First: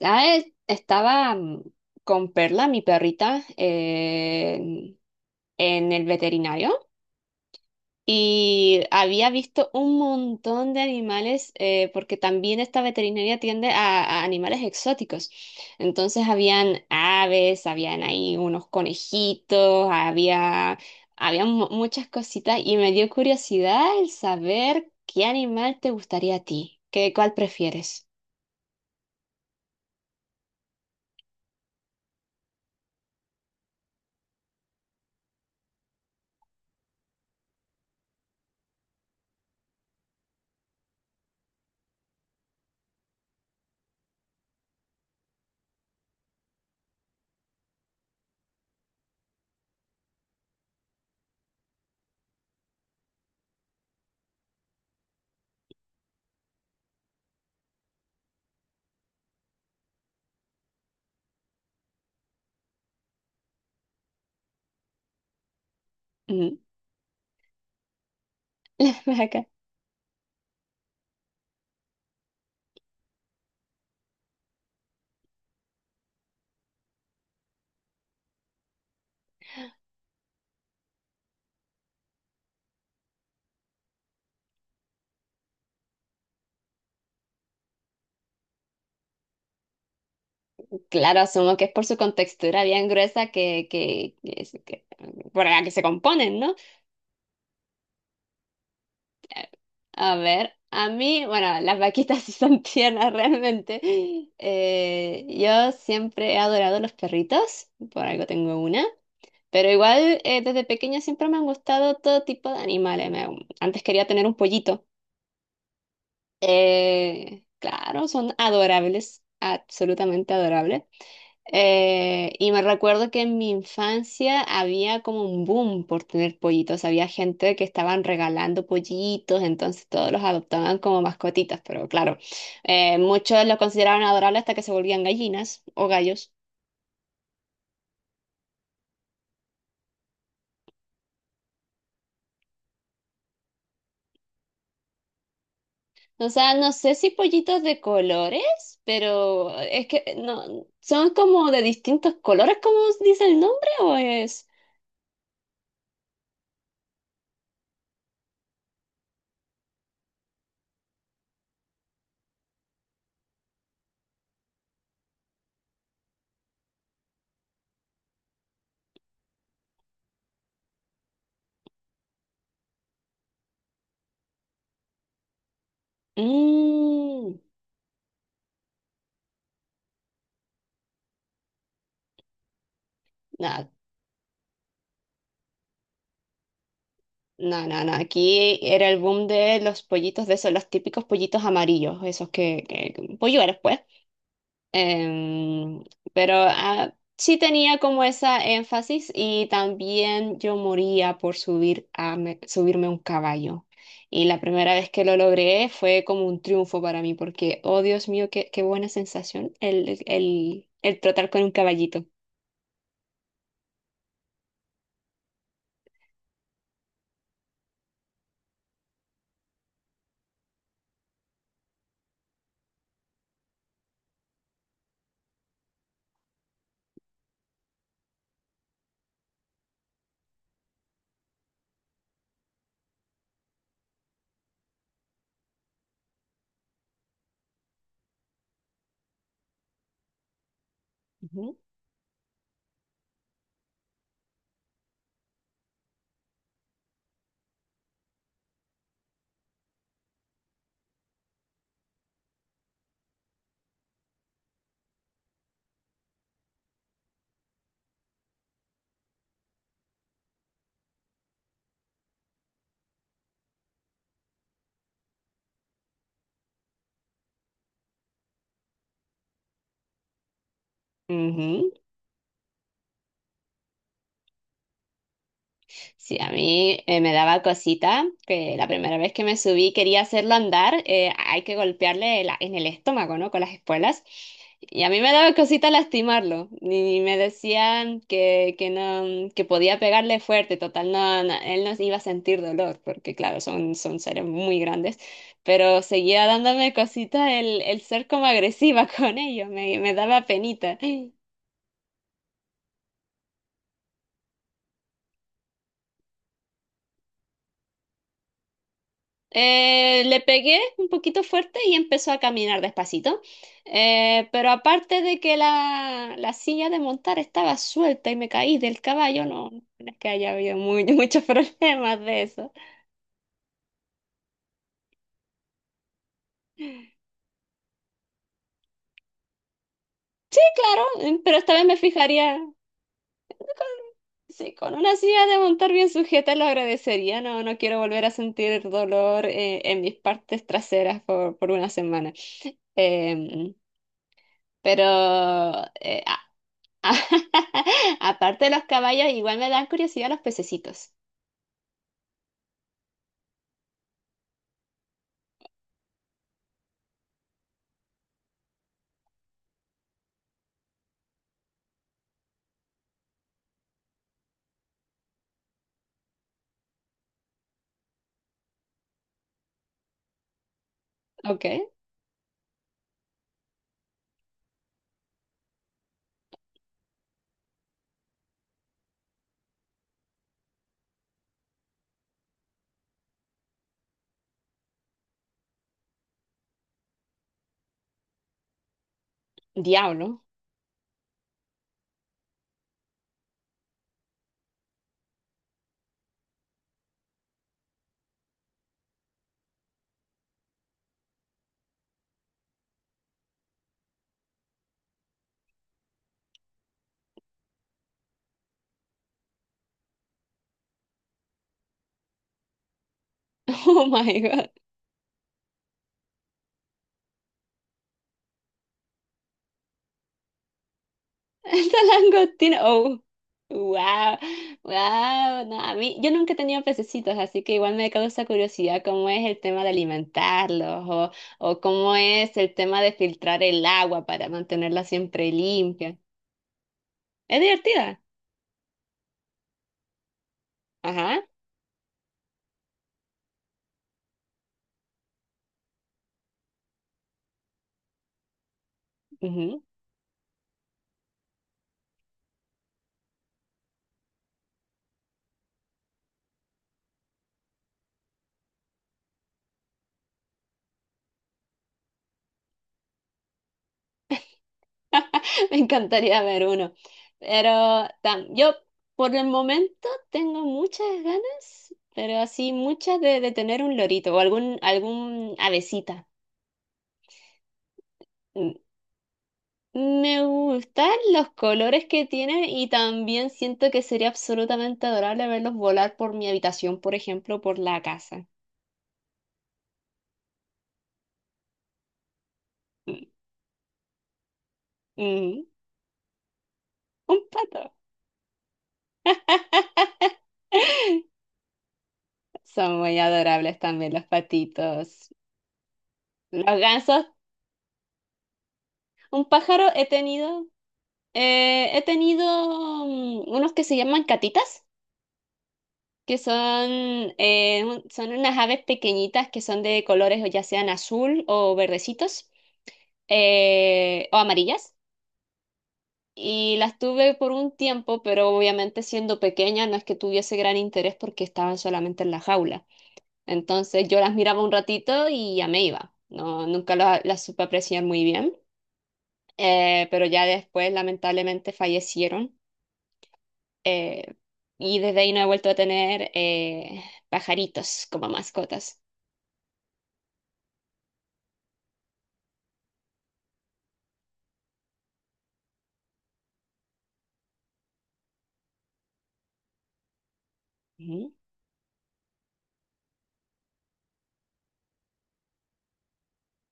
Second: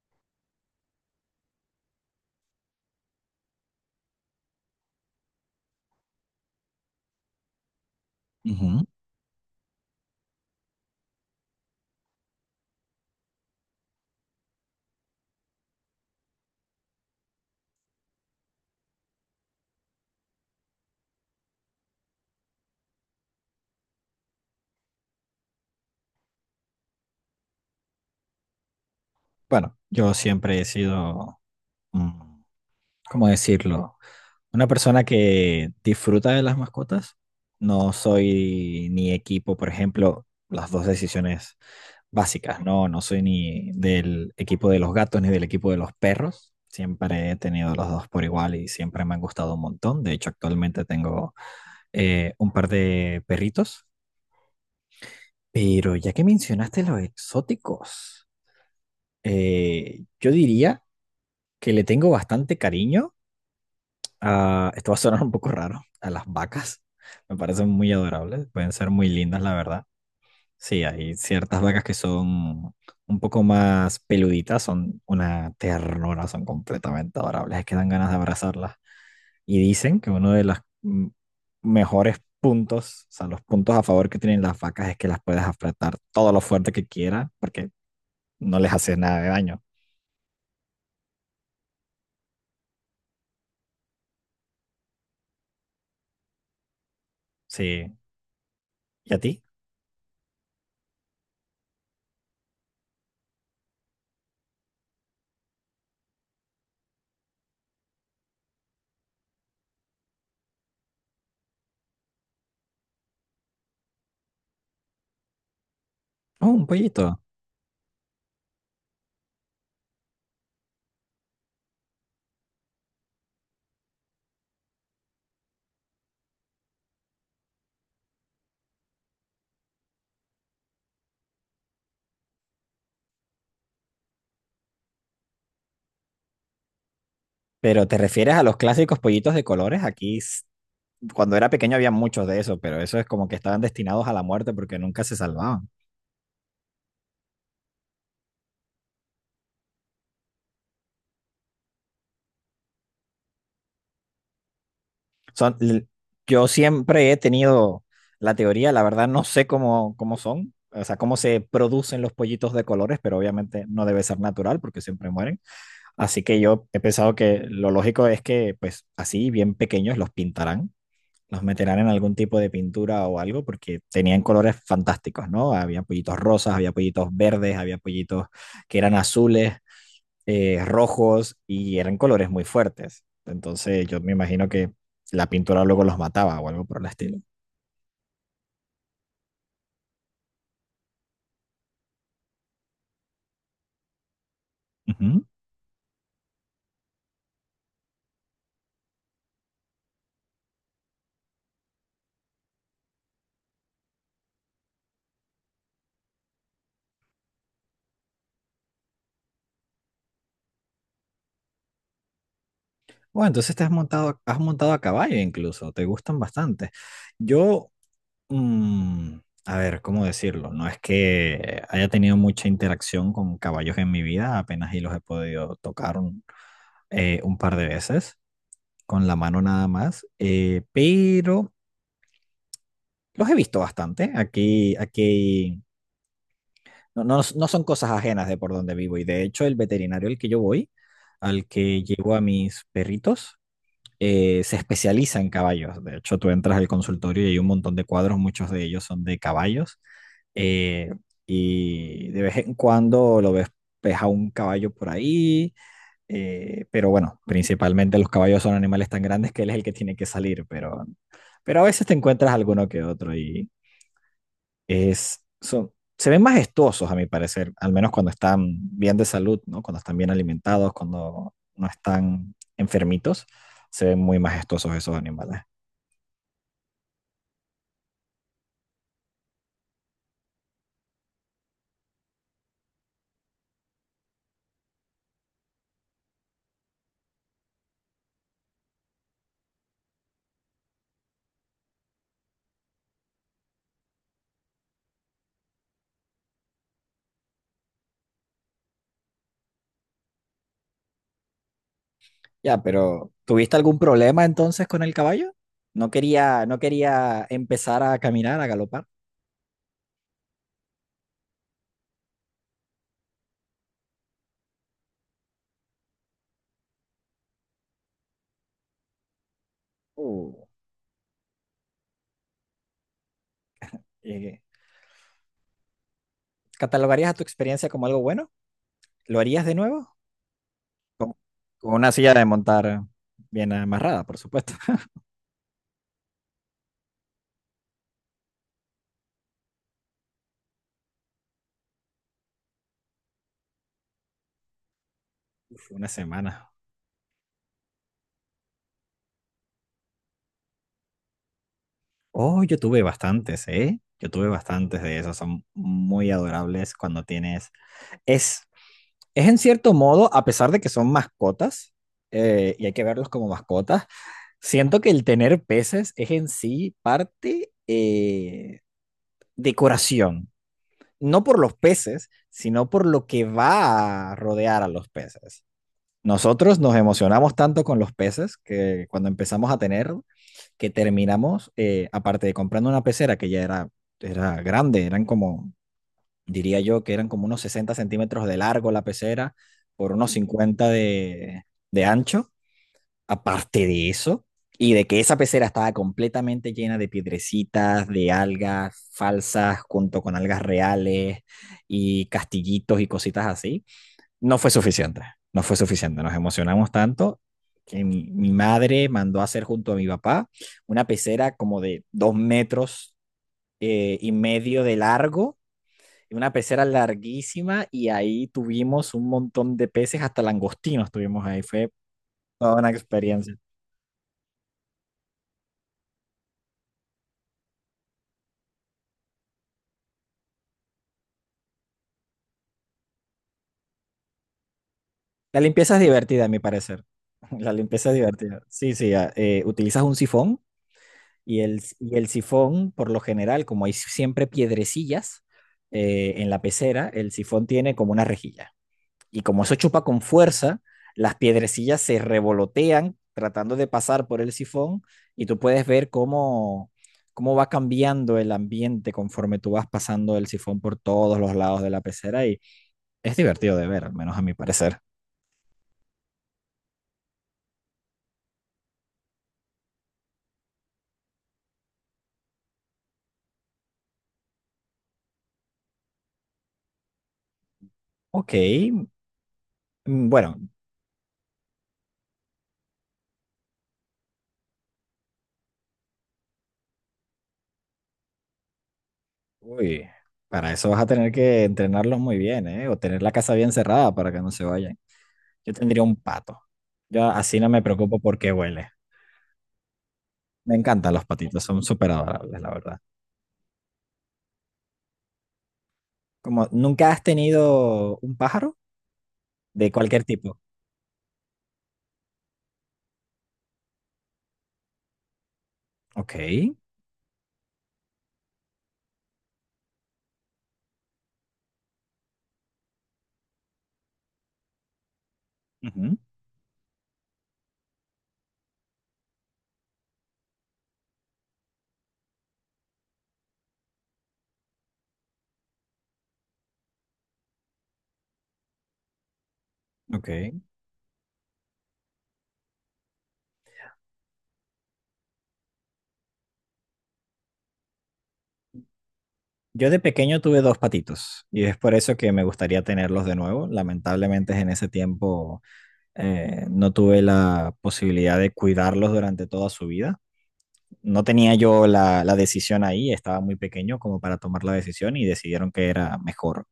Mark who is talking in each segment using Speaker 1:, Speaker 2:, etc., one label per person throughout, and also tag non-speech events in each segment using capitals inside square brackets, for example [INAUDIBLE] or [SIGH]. Speaker 1: Estaba con Perla, mi perrita, en el veterinario y
Speaker 2: Ujú.
Speaker 1: había visto un montón de animales porque también esta veterinaria atiende a animales exóticos. Entonces habían aves, habían ahí unos conejitos, había muchas cositas y me dio curiosidad el saber qué animal te gustaría a ti, cuál prefieres.
Speaker 2: Bueno, yo siempre he sido, mm, ¿cómo decirlo? Una persona que disfruta de las mascotas. No soy ni equipo, por ejemplo, las dos decisiones básicas, ¿no? No soy ni del equipo de los gatos ni del equipo de los perros. Siempre he tenido los dos por igual y siempre me han gustado un montón. De hecho, actualmente tengo un par de perritos. Pero ya que mencionaste los exóticos, yo diría que le tengo bastante cariño a, esto va a sonar un poco raro, a las
Speaker 1: Ujú.
Speaker 2: vacas. Me parecen muy adorables, pueden ser muy lindas, la
Speaker 1: [LAUGHS]
Speaker 2: verdad. Sí, hay ciertas vacas que son un poco más peluditas, son una ternura, son completamente adorables, es que dan ganas de abrazarlas. Y dicen que uno de los mejores puntos, o sea, los puntos a favor que tienen las vacas es que las puedes apretar todo lo fuerte que quieras, porque no les hace nada de daño.
Speaker 1: Claro, asumo que es por su contextura bien gruesa por la que se componen, ¿no?
Speaker 2: Sí. ¿Y a ti?
Speaker 1: A ver, a mí, bueno, las vaquitas [LAUGHS] sí son tiernas realmente. Yo siempre he adorado los perritos, por algo tengo una, pero igual desde pequeña siempre me han gustado todo tipo de animales. Antes quería tener un pollito.
Speaker 2: Oh, un pollito.
Speaker 1: Claro, son adorables, absolutamente adorables. Y me recuerdo que en mi infancia había como un boom por tener pollitos. Había gente que estaban regalando pollitos, entonces todos los adoptaban como mascotitas. Pero claro, muchos los consideraban adorables hasta que se volvían gallinas o gallos.
Speaker 2: Pero te refieres a los clásicos pollitos de colores. Aquí, cuando era pequeño había muchos de esos, pero eso es como que estaban destinados a la muerte porque nunca se salvaban.
Speaker 1: O sea, no sé si pollitos de colores, pero es que no, son como de distintos colores, como dice el nombre, o es.
Speaker 2: Son, yo siempre he tenido la teoría, la verdad no sé cómo, cómo son, o sea, cómo se producen los pollitos de colores, pero obviamente no debe ser natural porque siempre mueren. Así que yo he pensado que lo lógico es que, pues así, bien pequeños, los pintarán los meterán en algún tipo de pintura o algo, porque tenían colores fantásticos, ¿no? Había pollitos rosas, había pollitos
Speaker 1: Mm,
Speaker 2: verdes, había pollitos que eran azules, rojos, y eran colores muy fuertes.
Speaker 1: no,
Speaker 2: Entonces yo me imagino que la pintura luego los mataba o algo por el estilo.
Speaker 1: no, no, no. Aquí era el boom de los pollitos de esos, los típicos pollitos amarillos, esos que polluelos, pues.
Speaker 2: Ujú.
Speaker 1: Em, pero sí tenía como esa énfasis y también yo moría por subir a subirme a un caballo. Y la primera vez que lo logré fue como un triunfo para mí, porque, oh Dios mío, qué buena sensación el trotar con un caballito.
Speaker 2: Bueno, entonces te has montado a caballo incluso, te gustan bastante. Yo, mm, a ver, ¿cómo decirlo? No es que haya tenido mucha interacción con caballos en mi vida, apenas y los he podido tocar un par de veces con la mano nada más, pero los he visto bastante. Aquí, aquí no son cosas ajenas de por donde vivo y de hecho el veterinario al que yo voy, al
Speaker 1: Ujú.
Speaker 2: que llevo a mis perritos, se especializa en caballos. De hecho, tú entras al consultorio y hay un montón de cuadros, muchos de ellos son de caballos. eh, y de vez en cuando lo ves, ves a un caballo por ahí. Pero bueno, principalmente los caballos son animales tan grandes que él es el que tiene que salir, pero a veces te encuentras alguno que otro y es, son, se ven majestuosos a mi parecer, al menos cuando están bien de salud, ¿no? Cuando están bien alimentados, cuando no
Speaker 1: Ujú.
Speaker 2: están enfermitos, se ven muy majestuosos esos animales.
Speaker 1: Sí, a mí me daba cosita que la primera vez que me subí quería hacerlo andar, hay que golpearle en el estómago, ¿no? Con las espuelas. Y a mí me daba cosita lastimarlo. Y me decían que no, que podía pegarle fuerte, total, no, no, él no iba a sentir dolor, porque claro, son, son seres muy grandes. Pero seguía dándome cosita el ser como agresiva [LAUGHS] con ellos, me daba penita.
Speaker 2: Ya, pero ¿tuviste algún problema entonces con el caballo? No quería empezar a caminar, a galopar.
Speaker 1: Le pegué un poquito fuerte y empezó a caminar despacito. Pero aparte de que la silla de montar estaba suelta y me caí del caballo, no es que haya
Speaker 2: Uh,
Speaker 1: habido [LAUGHS] muchos problemas de eso.
Speaker 2: eh, ¿Catalogarías a tu experiencia como algo bueno? ¿Lo harías de nuevo?
Speaker 1: Claro,
Speaker 2: Con,
Speaker 1: pero esta vez
Speaker 2: con
Speaker 1: me
Speaker 2: una silla de
Speaker 1: fijaría,
Speaker 2: montar bien amarrada, por
Speaker 1: sí,
Speaker 2: supuesto.
Speaker 1: con
Speaker 2: [LAUGHS]
Speaker 1: una silla de montar bien sujeta lo agradecería. No quiero volver a sentir dolor en mis partes traseras por una semana. Em, pero
Speaker 2: Fue una
Speaker 1: eh,
Speaker 2: semana.
Speaker 1: [LAUGHS] aparte de los caballos, igual me dan curiosidad los pececitos.
Speaker 2: Oh, yo tuve bastantes, ¿eh? Yo tuve bastantes de esos. Son muy adorables cuando tienes... Es, es en cierto modo, a pesar de que son mascotas, y hay que verlos como mascotas, siento que el tener peces es en sí parte decoración. No por
Speaker 1: Ok.
Speaker 2: los peces, sino por lo que va a rodear a los peces. Nosotros nos emocionamos tanto con los peces que cuando empezamos a tener, que terminamos, aparte de comprando una pecera que ya era, era grande, eran como, diría yo, que eran como unos 60 centímetros de largo la pecera, por unos
Speaker 1: Diablo.
Speaker 2: 50 de ancho. Aparte de eso, y de que esa pecera estaba completamente llena de piedrecitas, de algas falsas, junto con algas reales y castillitos y cositas así no fue suficiente, no fue suficiente, nos emocionamos tanto que mi madre mandó a hacer junto a mi papá una pecera como de 2 metros
Speaker 1: [LAUGHS] Oh
Speaker 2: y
Speaker 1: my God.
Speaker 2: medio de largo, una pecera larguísima y ahí tuvimos un montón de peces, hasta langostinos tuvimos ahí, fue
Speaker 1: Esta
Speaker 2: toda
Speaker 1: langostina.
Speaker 2: una
Speaker 1: Oh.
Speaker 2: experiencia.
Speaker 1: Wow. Wow. No, a mí, yo nunca he tenido pececitos, así que igual me causa curiosidad cómo es el tema de o cómo es el tema de filtrar el agua para mantenerla siempre
Speaker 2: La limpieza es
Speaker 1: limpia.
Speaker 2: divertida, a mi parecer. [LAUGHS]
Speaker 1: Es
Speaker 2: La limpieza es
Speaker 1: divertida.
Speaker 2: divertida. Sí, sí, ah, utilizas un sifón.
Speaker 1: Ajá.
Speaker 2: Y el sifón, por lo general, como hay siempre piedrecillas en la pecera, el sifón tiene como una rejilla. Y como eso chupa con fuerza, las piedrecillas se revolotean tratando de pasar por el sifón y tú puedes ver cómo, cómo va cambiando el ambiente conforme tú vas pasando el sifón por todos los lados de la pecera y es divertido de ver, al menos a mi parecer.
Speaker 1: [LAUGHS] Me encantaría ver uno. Yo por el momento tengo muchas ganas, pero así muchas de tener un lorito o algún avecita.
Speaker 2: Ok,
Speaker 1: Mm. Me
Speaker 2: bueno,
Speaker 1: gustan los colores que tienen y también siento que sería absolutamente adorable verlos volar por mi habitación, por ejemplo, por la casa.
Speaker 2: uy, para eso vas a tener que entrenarlos muy bien, ¿eh? O tener
Speaker 1: Mm.
Speaker 2: la casa bien cerrada para que no se vayan.
Speaker 1: Mm.
Speaker 2: Yo tendría un pato. Yo
Speaker 1: Un
Speaker 2: así no me
Speaker 1: pato.
Speaker 2: preocupo porque huele.
Speaker 1: [LAUGHS]
Speaker 2: Me encantan los patitos, son súper adorables, la
Speaker 1: Son
Speaker 2: verdad.
Speaker 1: muy adorables también los patitos.
Speaker 2: Como,
Speaker 1: Los
Speaker 2: ¿nunca has
Speaker 1: gansos.
Speaker 2: tenido un pájaro
Speaker 1: Un pájaro
Speaker 2: de
Speaker 1: he
Speaker 2: cualquier tipo?
Speaker 1: tenido. He tenido unos que se llaman catitas,
Speaker 2: Ok,
Speaker 1: que son, son unas aves pequeñitas que son de colores o ya sean azul o verdecitos o amarillas.
Speaker 2: ujú,
Speaker 1: Y las tuve por un tiempo, pero obviamente siendo pequeña no es que tuviese gran interés porque estaban solamente en la jaula. Entonces yo las miraba un ratito y ya me iba. No, nunca las supe apreciar muy bien. Pero ya
Speaker 2: ok.
Speaker 1: después lamentablemente fallecieron. eh, y desde ahí no he vuelto a tener pajaritos como mascotas.
Speaker 2: Yo de pequeño tuve dos patitos y es por eso que me gustaría tenerlos de nuevo. Lamentablemente en ese tiempo no tuve la posibilidad de cuidarlos durante toda su vida, no
Speaker 1: Ujú.
Speaker 2: tenía yo la decisión ahí, estaba muy pequeño como para tomar la decisión y decidieron que era mejor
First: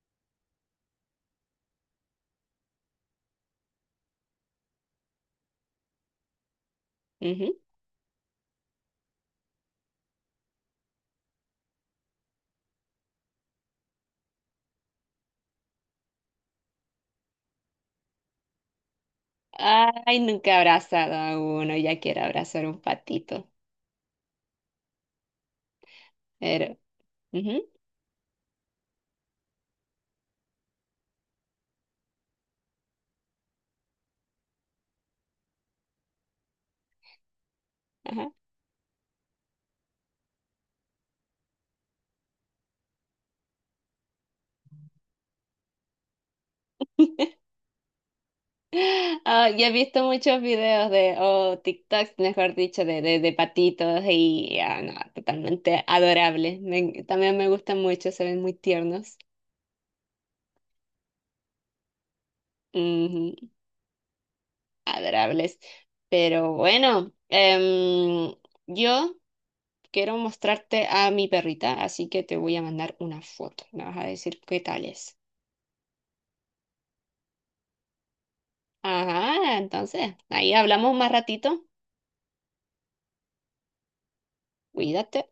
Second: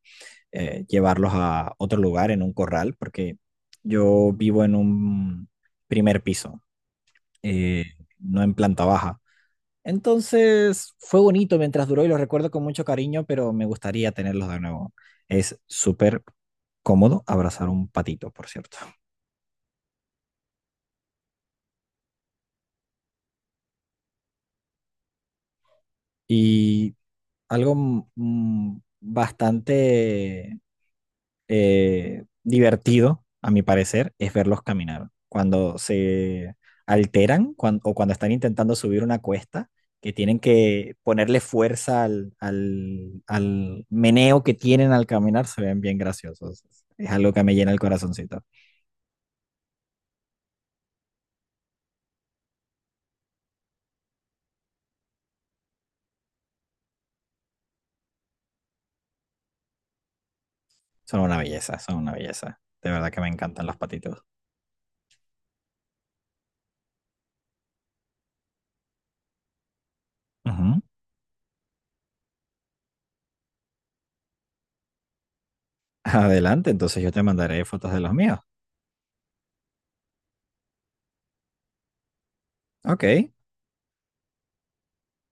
Speaker 2: llevarlos a otro lugar, en un corral, porque yo vivo en un primer piso,
Speaker 1: Ujú.
Speaker 2: eh, no en planta baja. Entonces fue bonito mientras duró y lo recuerdo con mucho cariño, pero me gustaría tenerlos de nuevo. Es súper cómodo abrazar un patito, por cierto.
Speaker 1: Ay, nunca he abrazado a uno, ya quiero abrazar un patito. Pero,
Speaker 2: Y
Speaker 1: ujú,
Speaker 2: algo bastante divertido, a mi parecer, es verlos caminar. Cuando se alteran o cuando
Speaker 1: ajá.
Speaker 2: están intentando subir una cuesta, que tienen que ponerle fuerza al meneo que tienen al caminar, se ven bien graciosos. Es algo que
Speaker 1: [LAUGHS]
Speaker 2: me llena el corazoncito.
Speaker 1: Ah, y he visto muchos videos o TikToks, mejor dicho, de patitos y ah, no, totalmente adorables. También me gustan mucho, se ven muy tiernos.
Speaker 2: Son una belleza, son una belleza. De verdad que me
Speaker 1: Ujú,
Speaker 2: encantan los patitos.
Speaker 1: adorables. Pero bueno, em, yo quiero
Speaker 2: Ujú.
Speaker 1: mostrarte a mi perrita, así que te voy a mandar una foto. Me vas a decir qué tal es.
Speaker 2: [LAUGHS] Adelante, entonces yo te mandaré fotos de los míos.
Speaker 1: Ajá, entonces, ahí hablamos más ratito.
Speaker 2: Ok.
Speaker 1: Cuídate.